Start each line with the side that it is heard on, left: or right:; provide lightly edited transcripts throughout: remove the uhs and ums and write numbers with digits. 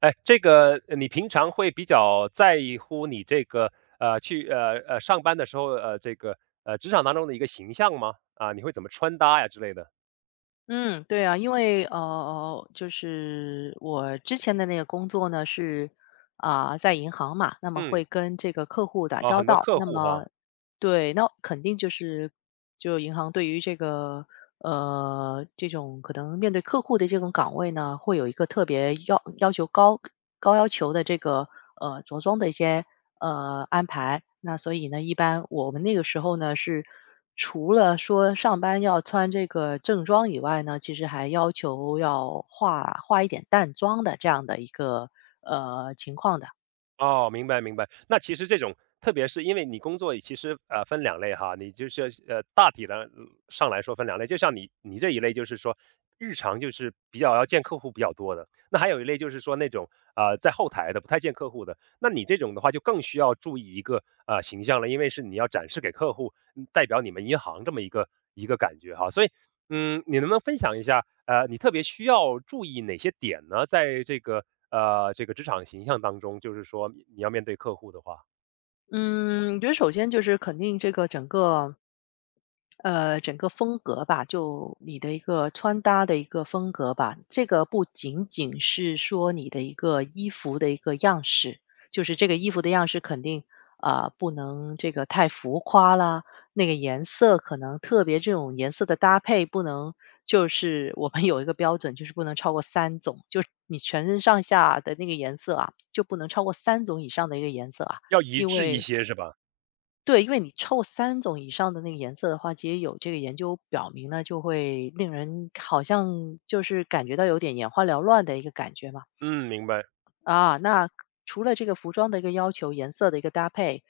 right: 哎，这个你平常会比较在乎你这个去上班的时候这个职场当中的一个形象吗？啊，你会怎么穿搭呀之类的？
left: 嗯，对啊，因为就是我之前的那个工作呢是在银行嘛，那么
right: 嗯，
left: 会跟这个客户打
right: 啊，
left: 交
right: 很多
left: 道，
right: 客
left: 那
right: 户哈。
left: 么对，那肯定就是就银行对于这个这种可能面对客户的这种岗位呢，会有一个特别要求高要求的这个着装的一些安排，那所以呢，一般我们那个时候呢是。除了说上班要穿这个正装以外呢，其实还要求要化一点淡妆的这样的一个，情况的。
right: 哦，明白明白。那其实这种，特别是因为你工作其实分两类哈，你就是大体的上来说分两类，就像你这一类就是说日常就是比较要见客户比较多的，那还有一类就是说那种在后台的不太见客户的，那你这种的话就更需要注意一个形象了，因为是你要展示给客户，嗯代表你们银行这么一个一个感觉哈，所以嗯，你能不能分享一下，你特别需要注意哪些点呢？在这个这个职场形象当中，就是说你要面对客户的话，
left: 嗯，我觉得首先就是肯定这个整个风格吧，就你的一个穿搭的一个风格吧，这个不仅仅是说你的一个衣服的一个样式，就是这个衣服的样式肯定不能这个太浮夸啦，那个颜色可能特别这种颜色的搭配不能，就是我们有一个标准，就是不能超过三种，就是你全身上下的那个颜色啊，就不能超过三种以上的一个颜色啊，
right: 要一
left: 因
right: 致一
left: 为
right: 些是吧？
left: 对，因为你凑三种以上的那个颜色的话，其实有这个研究表明呢，就会令人好像就是感觉到有点眼花缭乱的一个感觉嘛。
right: 嗯，明白。
left: 啊，那除了这个服装的一个要求，颜色的一个搭配，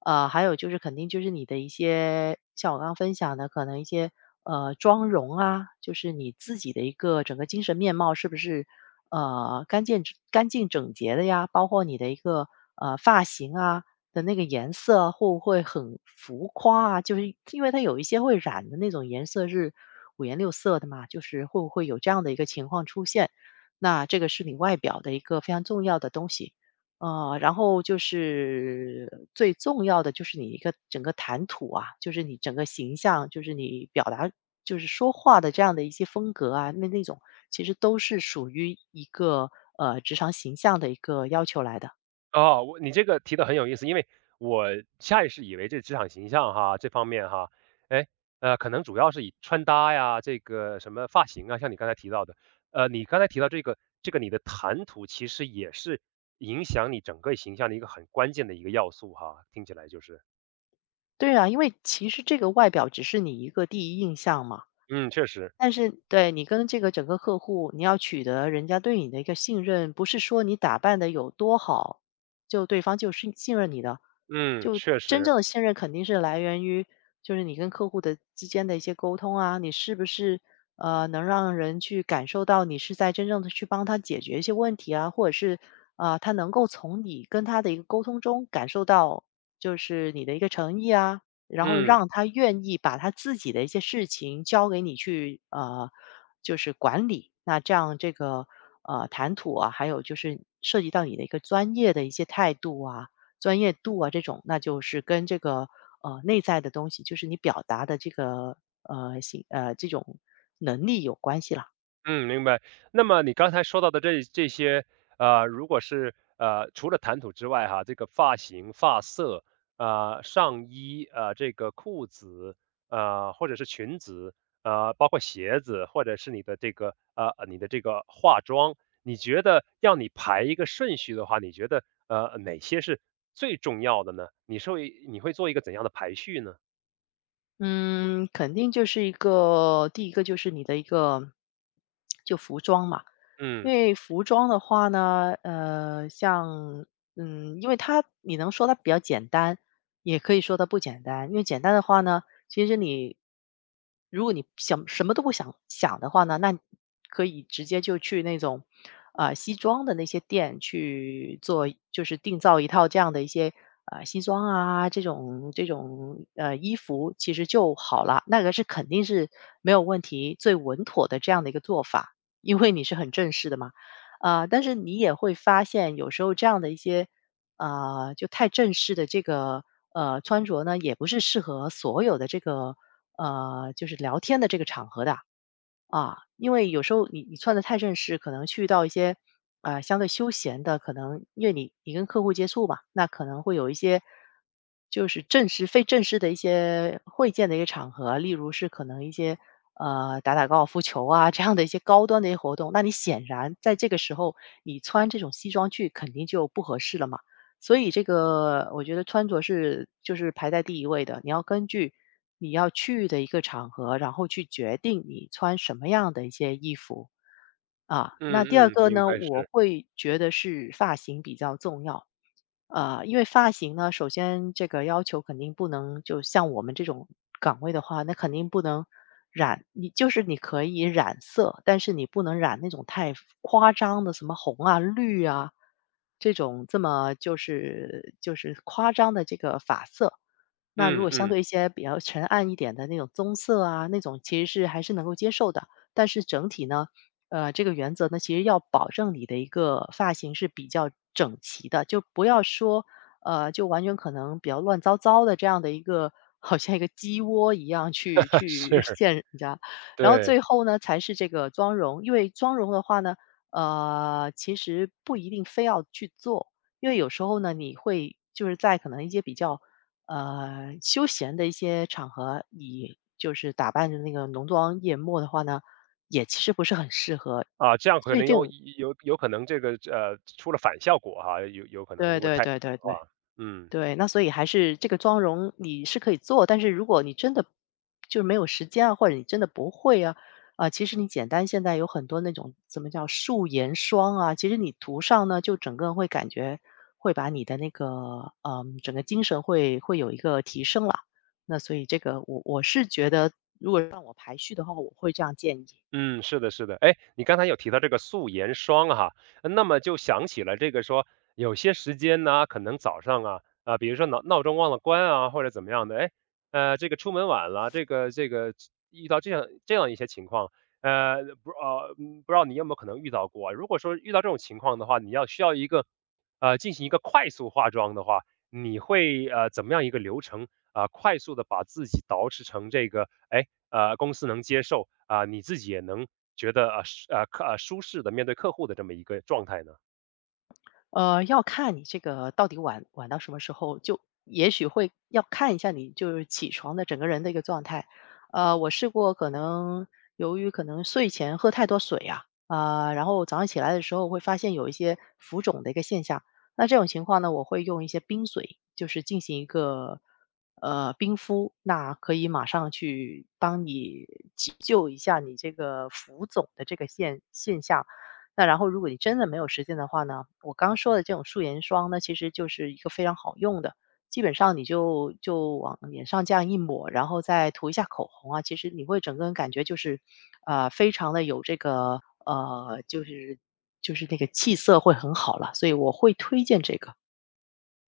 left: 还有就是肯定就是你的一些，像我刚刚分享的，可能一些妆容啊，就是你自己的一个整个精神面貌是不是呃干净干净整洁的呀？包括你的一个发型啊的那个颜色会不会很浮夸啊？就是因为它有一些会染的那种颜色是五颜六色的嘛，就是会不会有这样的一个情况出现？那这个是你外表的一个非常重要的东西。然后就是最重要的就是你一个整个谈吐啊，就是你整个形象，就是你表达，就是说话的这样的一些风格啊，那种其实都是属于一个职场形象的一个要求来的。
right: 哦，我你这个提的很有意思，因为我下意识以为这职场形象哈这方面哈，哎可能主要是以穿搭呀，这个什么发型啊，像你刚才提到的，你刚才提到这个你的谈吐其实也是影响你整个形象的一个很关键的一个要素哈，听起来就是。
left: 对啊，因为其实这个外表只是你一个第一印象嘛，
right: 嗯，确实，
left: 但是对，你跟这个整个客户，你要取得人家对你的一个信任，不是说你打扮的有多好，就对方就是信任你的。
right: 嗯，
left: 就
right: 确
left: 真正
right: 实，
left: 的信任肯定是来源于，就是你跟客户的之间的一些沟通啊，你是不是能让人去感受到你是在真正的去帮他解决一些问题啊，或者是他能够从你跟他的一个沟通中感受到就是你的一个诚意啊，然后
right: 嗯
left: 让他愿意把他自己的一些事情交给你去，就是管理。那这样这个，谈吐啊，还有就是涉及到你的一个专业的一些态度啊、专业度啊这种，那就是跟这个，内在的东西，就是你表达的这个，这种能力有关系啦。
right: 嗯，明白。那么你刚才说到的这些，如果是，除了谈吐之外，哈，这个发型、发色，上衣，这个裤子，或者是裙子，包括鞋子，或者是你的这个，你的这个化妆，你觉得要你排一个顺序的话，你觉得哪些是最重要的呢？你会做一个怎样的排序呢？
left: 嗯，肯定就是第一个就是你的一个就服装嘛。
right: 嗯
left: 因为服装的话呢，因为它你能说它比较简单，也可以说它不简单。因为简单的话呢，其实你如果你想什么都不想想的话呢，那可以直接就去那种西装的那些店去做，就是定造一套这样的一些西装啊这种衣服，其实就好了。那个是肯定是没有问题，最稳妥的这样的一个做法。因为你是很正式的嘛。啊，但是你也会发现有时候这样的一些，就太正式的这个，穿着呢，也不是适合所有的这个，就是聊天的这个场合的啊。啊，因为有时候你穿的太正式，可能去到一些相对休闲的，可能因为你跟客户接触嘛，那可能会有一些就是正式非正式的一些会见的一个场合，例如是可能一些打打高尔夫球啊这样的一些高端的一些活动，那你显然在这个时候你穿这种西装去肯定就不合适了嘛。所以这个我觉得穿着是就是排在第一位的，你要根据你要去的一个场合，然后去决定你穿什么样的一些衣服，啊。
right: 嗯
left: 那第二
right: 嗯，
left: 个
right: 明
left: 呢，
right: 白
left: 我
right: 是。
left: 会觉得是发型比较重要。因为发型呢，首先这个要求肯定不能就像我们这种岗位的话，那肯定不能染。你就是你可以染色，但是你不能染那种太夸张的，什么红啊、绿啊这种这么就是夸张的这个发色。那如
right: 嗯
left: 果相
right: 嗯，
left: 对一些比较沉暗一点的那种棕色啊，那种其实是还是能够接受的。但是整体呢，这个原则呢，其实要保证你的一个发型是比较整齐的，就不要说，就完全可能比较乱糟糟的这样的一个，好像一个鸡窝一样去 去
right: 是，
left: 见人家。然后
right: 对，
left: 最后呢，才是这个妆容，因为妆容的话呢，其实不一定非要去做，因为有时候呢，你会就是在可能一些比较休闲的一些场合，你就是打扮着那个浓妆艳抹的话呢。也其实不是很适合。
right: 啊，这样可
left: 所以
right: 能
left: 这
right: 有
left: 种
right: 有可能这个，出了反效果哈，有可能
left: 对
right: 如果
left: 对
right: 太
left: 对对
right: 啊，
left: 对，
right: 嗯。
left: 对，那所以还是这个妆容你是可以做，但是如果你真的就是没有时间啊，或者你真的不会啊，其实你简单现在有很多那种什么叫素颜霜啊，其实你涂上呢，就整个人会感觉会把你的那个，整个精神会有一个提升啦。那所以这个我是觉得
right: 嗯，是的，是的。哎，你刚才有提到这个素颜霜哈，那么就想起了这个说，有些时间呢，可能早上啊，啊、比如说闹钟忘了关啊，或者怎么样的，哎，这个出门晚了，这个遇到这样一些情况，不知道你有没有可能遇到过啊？如果说遇到这种情况的话，你要需要一个进行一个快速化妆的话，你会怎么样一个流程啊、快速的把自己捯饬成这个，哎，公司能接受啊、你自己也能觉得啊呃是呃客呃舒适的面对客户的这么一个状态呢？
left: 要看你这个到底晚到什么时候，就也许会要看一下你就是起床的整个人的一个状态。我试过，可能由于可能睡前喝太多水啊，然后早上起来的时候会发现有一些浮肿的一个现象。那这种情况呢，我会用一些冰水，就是进行一个冰敷，那可以马上去帮你急救一下你这个浮肿的这个现象。那然后，如果你真的没有时间的话呢？我刚说的这种素颜霜呢，其实就是一个非常好用的，基本上你就往脸上这样一抹，然后再涂一下口红啊，其实你会整个人感觉就是，非常的有这个就是那个气色会很好了，所以我会推荐这个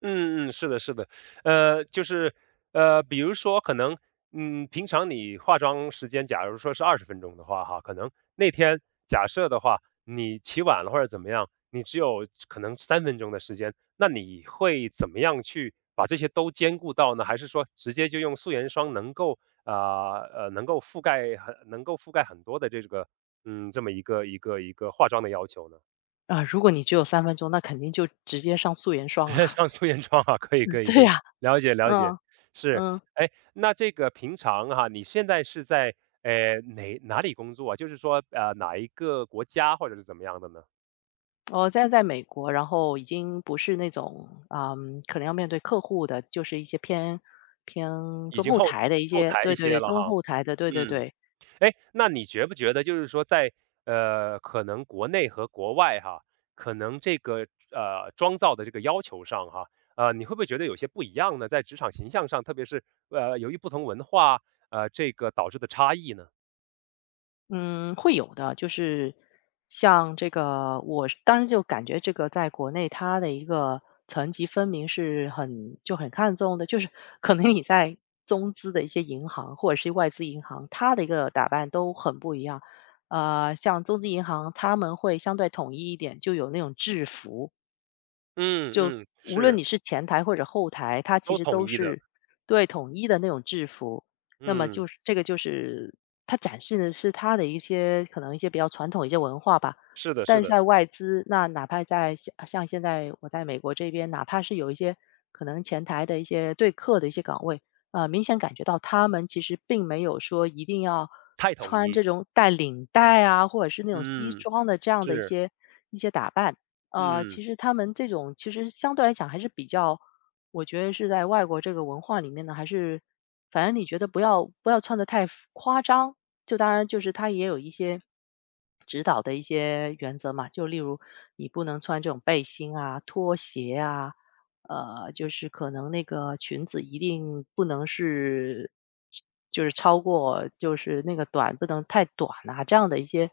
right: 嗯嗯，是的，是的，就是，比如说可能，嗯，平常你化妆时间，假如说是二十分钟的话，哈，可能那天假设的话，你起晚了或者怎么样，你只有可能三分钟的时间，那你会怎么样去把这些都兼顾到呢？还是说直接就用素颜霜能够能够覆盖很多的这个嗯这么一个化妆的要求呢？
left: 如果你只有3分钟，那肯定就直接上素颜霜 啊。
right: 上素颜妆啊，可以可 以
left: 对
right: 可以，
left: 呀、
right: 了解了解，
left: 嗯
right: 是。
left: 嗯。
right: 哎，那这个平常哈，你现在是在哪里工作啊？就是说哪一个国家或者是怎么样的呢？
left: 我现在在美国，然后已经不是那种，可能要面对客户的，就是一些偏
right: 已
left: 中
right: 经
left: 后
right: 后
left: 台的一
right: 后
left: 些
right: 台
left: 对
right: 一
left: 对
right: 些
left: 对，
right: 了哈，
left: 中后台的，对对
right: 嗯，
left: 对，
right: 哎，那你觉不觉得就是说在可能国内和国外哈，可能这个妆造的这个要求上哈，你会不会觉得有些不一样呢？在职场形象上，特别是由于不同文化这个导致的差异呢？
left: 嗯，会有的。就是像这个，我是当时就感觉这个在国内它的一个层级分明是很看重的，就是 可能你在中资的一些银行或者是外资银行，它的一个打扮都很不一样。像中资银行，他们会相对统一一点，就有那种制服，
right: 嗯嗯，
left: 无论
right: 是，
left: 你是前台或者后台，它其
right: 都
left: 实
right: 统
left: 都
right: 一的，
left: 是对统一的那种制服。那么
right: 嗯，
left: 就是这个就是它展示的是它的一些可能一些比较传统一些文化吧。
right: 是的是
left: 但是
right: 的，
left: 在外资，那哪怕在像现在我在美国这边，哪怕是有一些可能前台的一些对客的一些岗位，啊、明显感觉到他们其实并没有说一定要
right: 太统
left: 穿这
right: 一，
left: 种带领带啊，或者是那种西
right: 嗯，
left: 装的这样的一
right: 是，
left: 些一些打扮。
right: 嗯
left: 其实他们这种其实相对来讲还是比较，我觉得是在外国这个文化里面呢，还是反正你觉得不要穿的太浮夸张，就当然就是他也有一些指导的一些原则嘛，就例如你不能穿这种背心啊、拖鞋啊，就是可能那个裙子一定不能是，就是超过就是那个短不能太短啊，这样的一些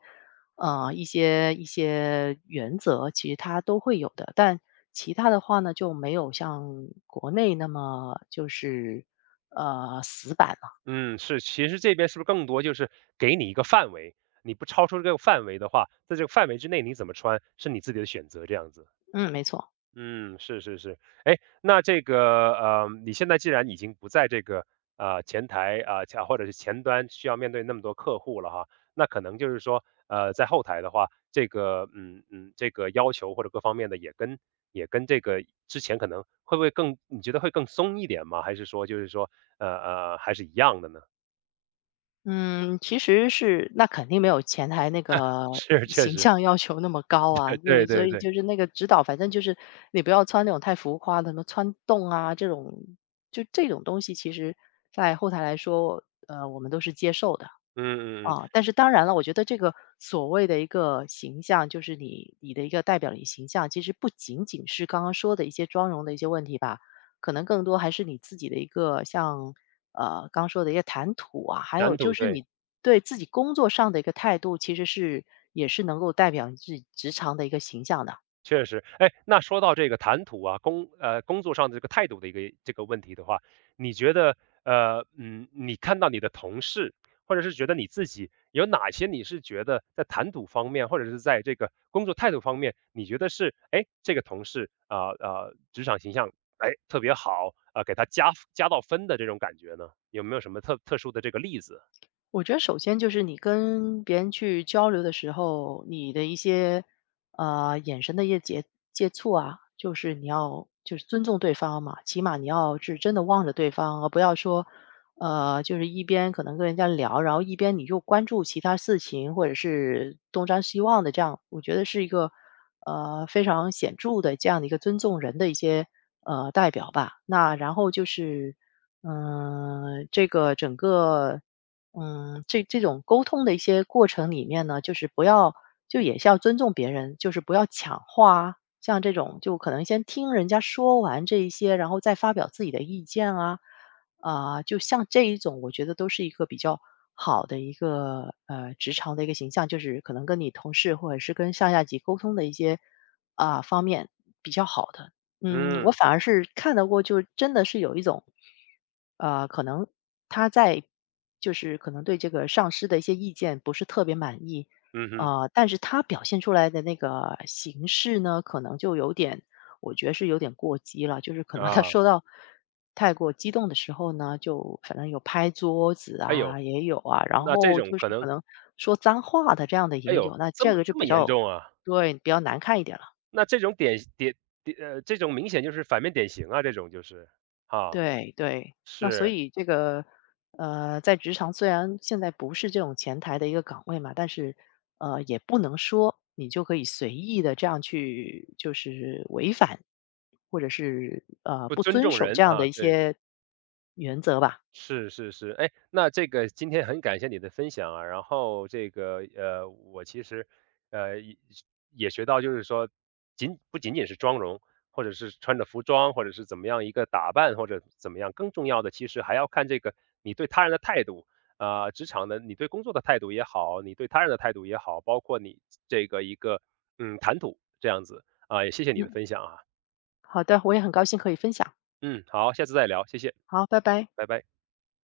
left: 一些一些原则，其实它都会有的。但其他的话呢，就没有像国内那么就是死板了。
right: 嗯，是，其实这边是不是更多就是给你一个范围，你不超出这个范围的话，在这个范围之内你怎么穿是你自己的选择这样子。
left: 嗯，没错。
right: 嗯，是是是，哎，那这个，你现在既然已经不在这个前台啊，前、或者是前端需要面对那么多客户了哈，那可能就是说，在后台的话，这个嗯嗯，这个要求或者各方面的也跟这个之前可能会不会更，你觉得会更松一点吗？还是说就是说还是一样的呢？
left: 嗯，其实是那肯定没有前台那个
right: 是，确
left: 形
right: 实，
left: 象要求那么高啊，所
right: 对
left: 以所
right: 对
left: 以
right: 对，
left: 就是那个指导，反正就是你不要穿那种太浮夸的，什么穿洞啊这种，就这种东西，其实在后台来说，我们都是接受的。
right: 嗯嗯嗯，
left: 啊，但是当然了，我觉得这个所谓的一个形象，就是你的一个代表的形象，其实不仅仅是刚刚说的一些妆容的一些问题吧，可能更多还是你自己的一个像刚说的一个谈吐啊，还有
right: 难
left: 就
right: 度
left: 是
right: 对。
left: 你对自己工作上的一个态度，其实是也是能够代表你自己职场的一个形象的。
right: 确实，哎，那说到这个谈吐啊，工作上的这个态度的一个这个问题的话，你觉得你看到你的同事，或者是觉得你自己有哪些你是觉得在谈吐方面，或者是在这个工作态度方面，你觉得是哎这个同事啊啊、职场形象哎特别好啊、给他加到分的这种感觉呢？有没有什么特殊的这个例子？
left: 我觉得首先就是你跟别人去交流的时候，你的一些眼神的一些接触啊，就是你要就是尊重对方嘛，起码你要是真的望着对方，而不要说就是一边可能跟人家聊，然后一边你又关注其他事情或者是东张西望的这样，我觉得是一个非常显著的这样的一个尊重人的一些代表吧。那然后就是。嗯，这个整个嗯，这种沟通的一些过程里面呢，就是不要就也是要尊重别人，就是不要抢话啊。像这种就可能先听人家说完这一些，然后再发表自己的意见啊，啊、就像这一种，我觉得都是一个比较好的一个职场的一个形象，就是可能跟你同事或者是跟上下级沟通的一些啊、方面比较好的。嗯，我
right: 嗯
left: 反而是看到过，就真的是有一种，可能他在就是可能对这个上司的一些意见不是特别满意，
right: 嗯哼
left: 但是他表现出来的那个形式呢，可能就有点，我觉得是有点过激了，就是可能他
right: 啊，
left: 说到太过激动的时候呢，就反正有拍桌子
right: 哎呦，
left: 啊，也有啊，然
right: 那这
left: 后
right: 种
left: 就
right: 可
left: 是可
right: 能
left: 能说脏话的这样的
right: 哎
left: 也
right: 呦
left: 有，那
right: 这么
left: 这个就
right: 这
left: 比
right: 么严
left: 较，
right: 重啊？
left: 对，比较难看一点了。
right: 那这种典典典呃，这种明显就是反面典型啊，这种就是。啊，
left: 对对，那所
right: 是，
left: 以这个，在职场虽然现在不是这种前台的一个岗位嘛，但是，也不能说你就可以随意的这样去，就是违反，或者是
right: 不
left: 不
right: 尊
left: 遵
right: 重
left: 守
right: 人
left: 这样的
right: 啊，
left: 一
right: 对。
left: 些原则吧。
right: 是是是，哎，那这个今天很感谢你的分享啊，然后这个，我其实也也学到，就是说不仅仅是妆容，或者是穿着服装，或者是怎么样一个打扮，或者怎么样，更重要的其实还要看这个你对他人的态度啊、职场的你对工作的态度也好，你对他人的态度也好，包括你这个一个嗯谈吐这样子啊、也谢谢你的
left: 嗯，
right: 分享啊，
left: 好的，我也很高兴可以分享。
right: 嗯，好，下次再聊，谢谢，
left: 好，拜拜。
right: 拜拜。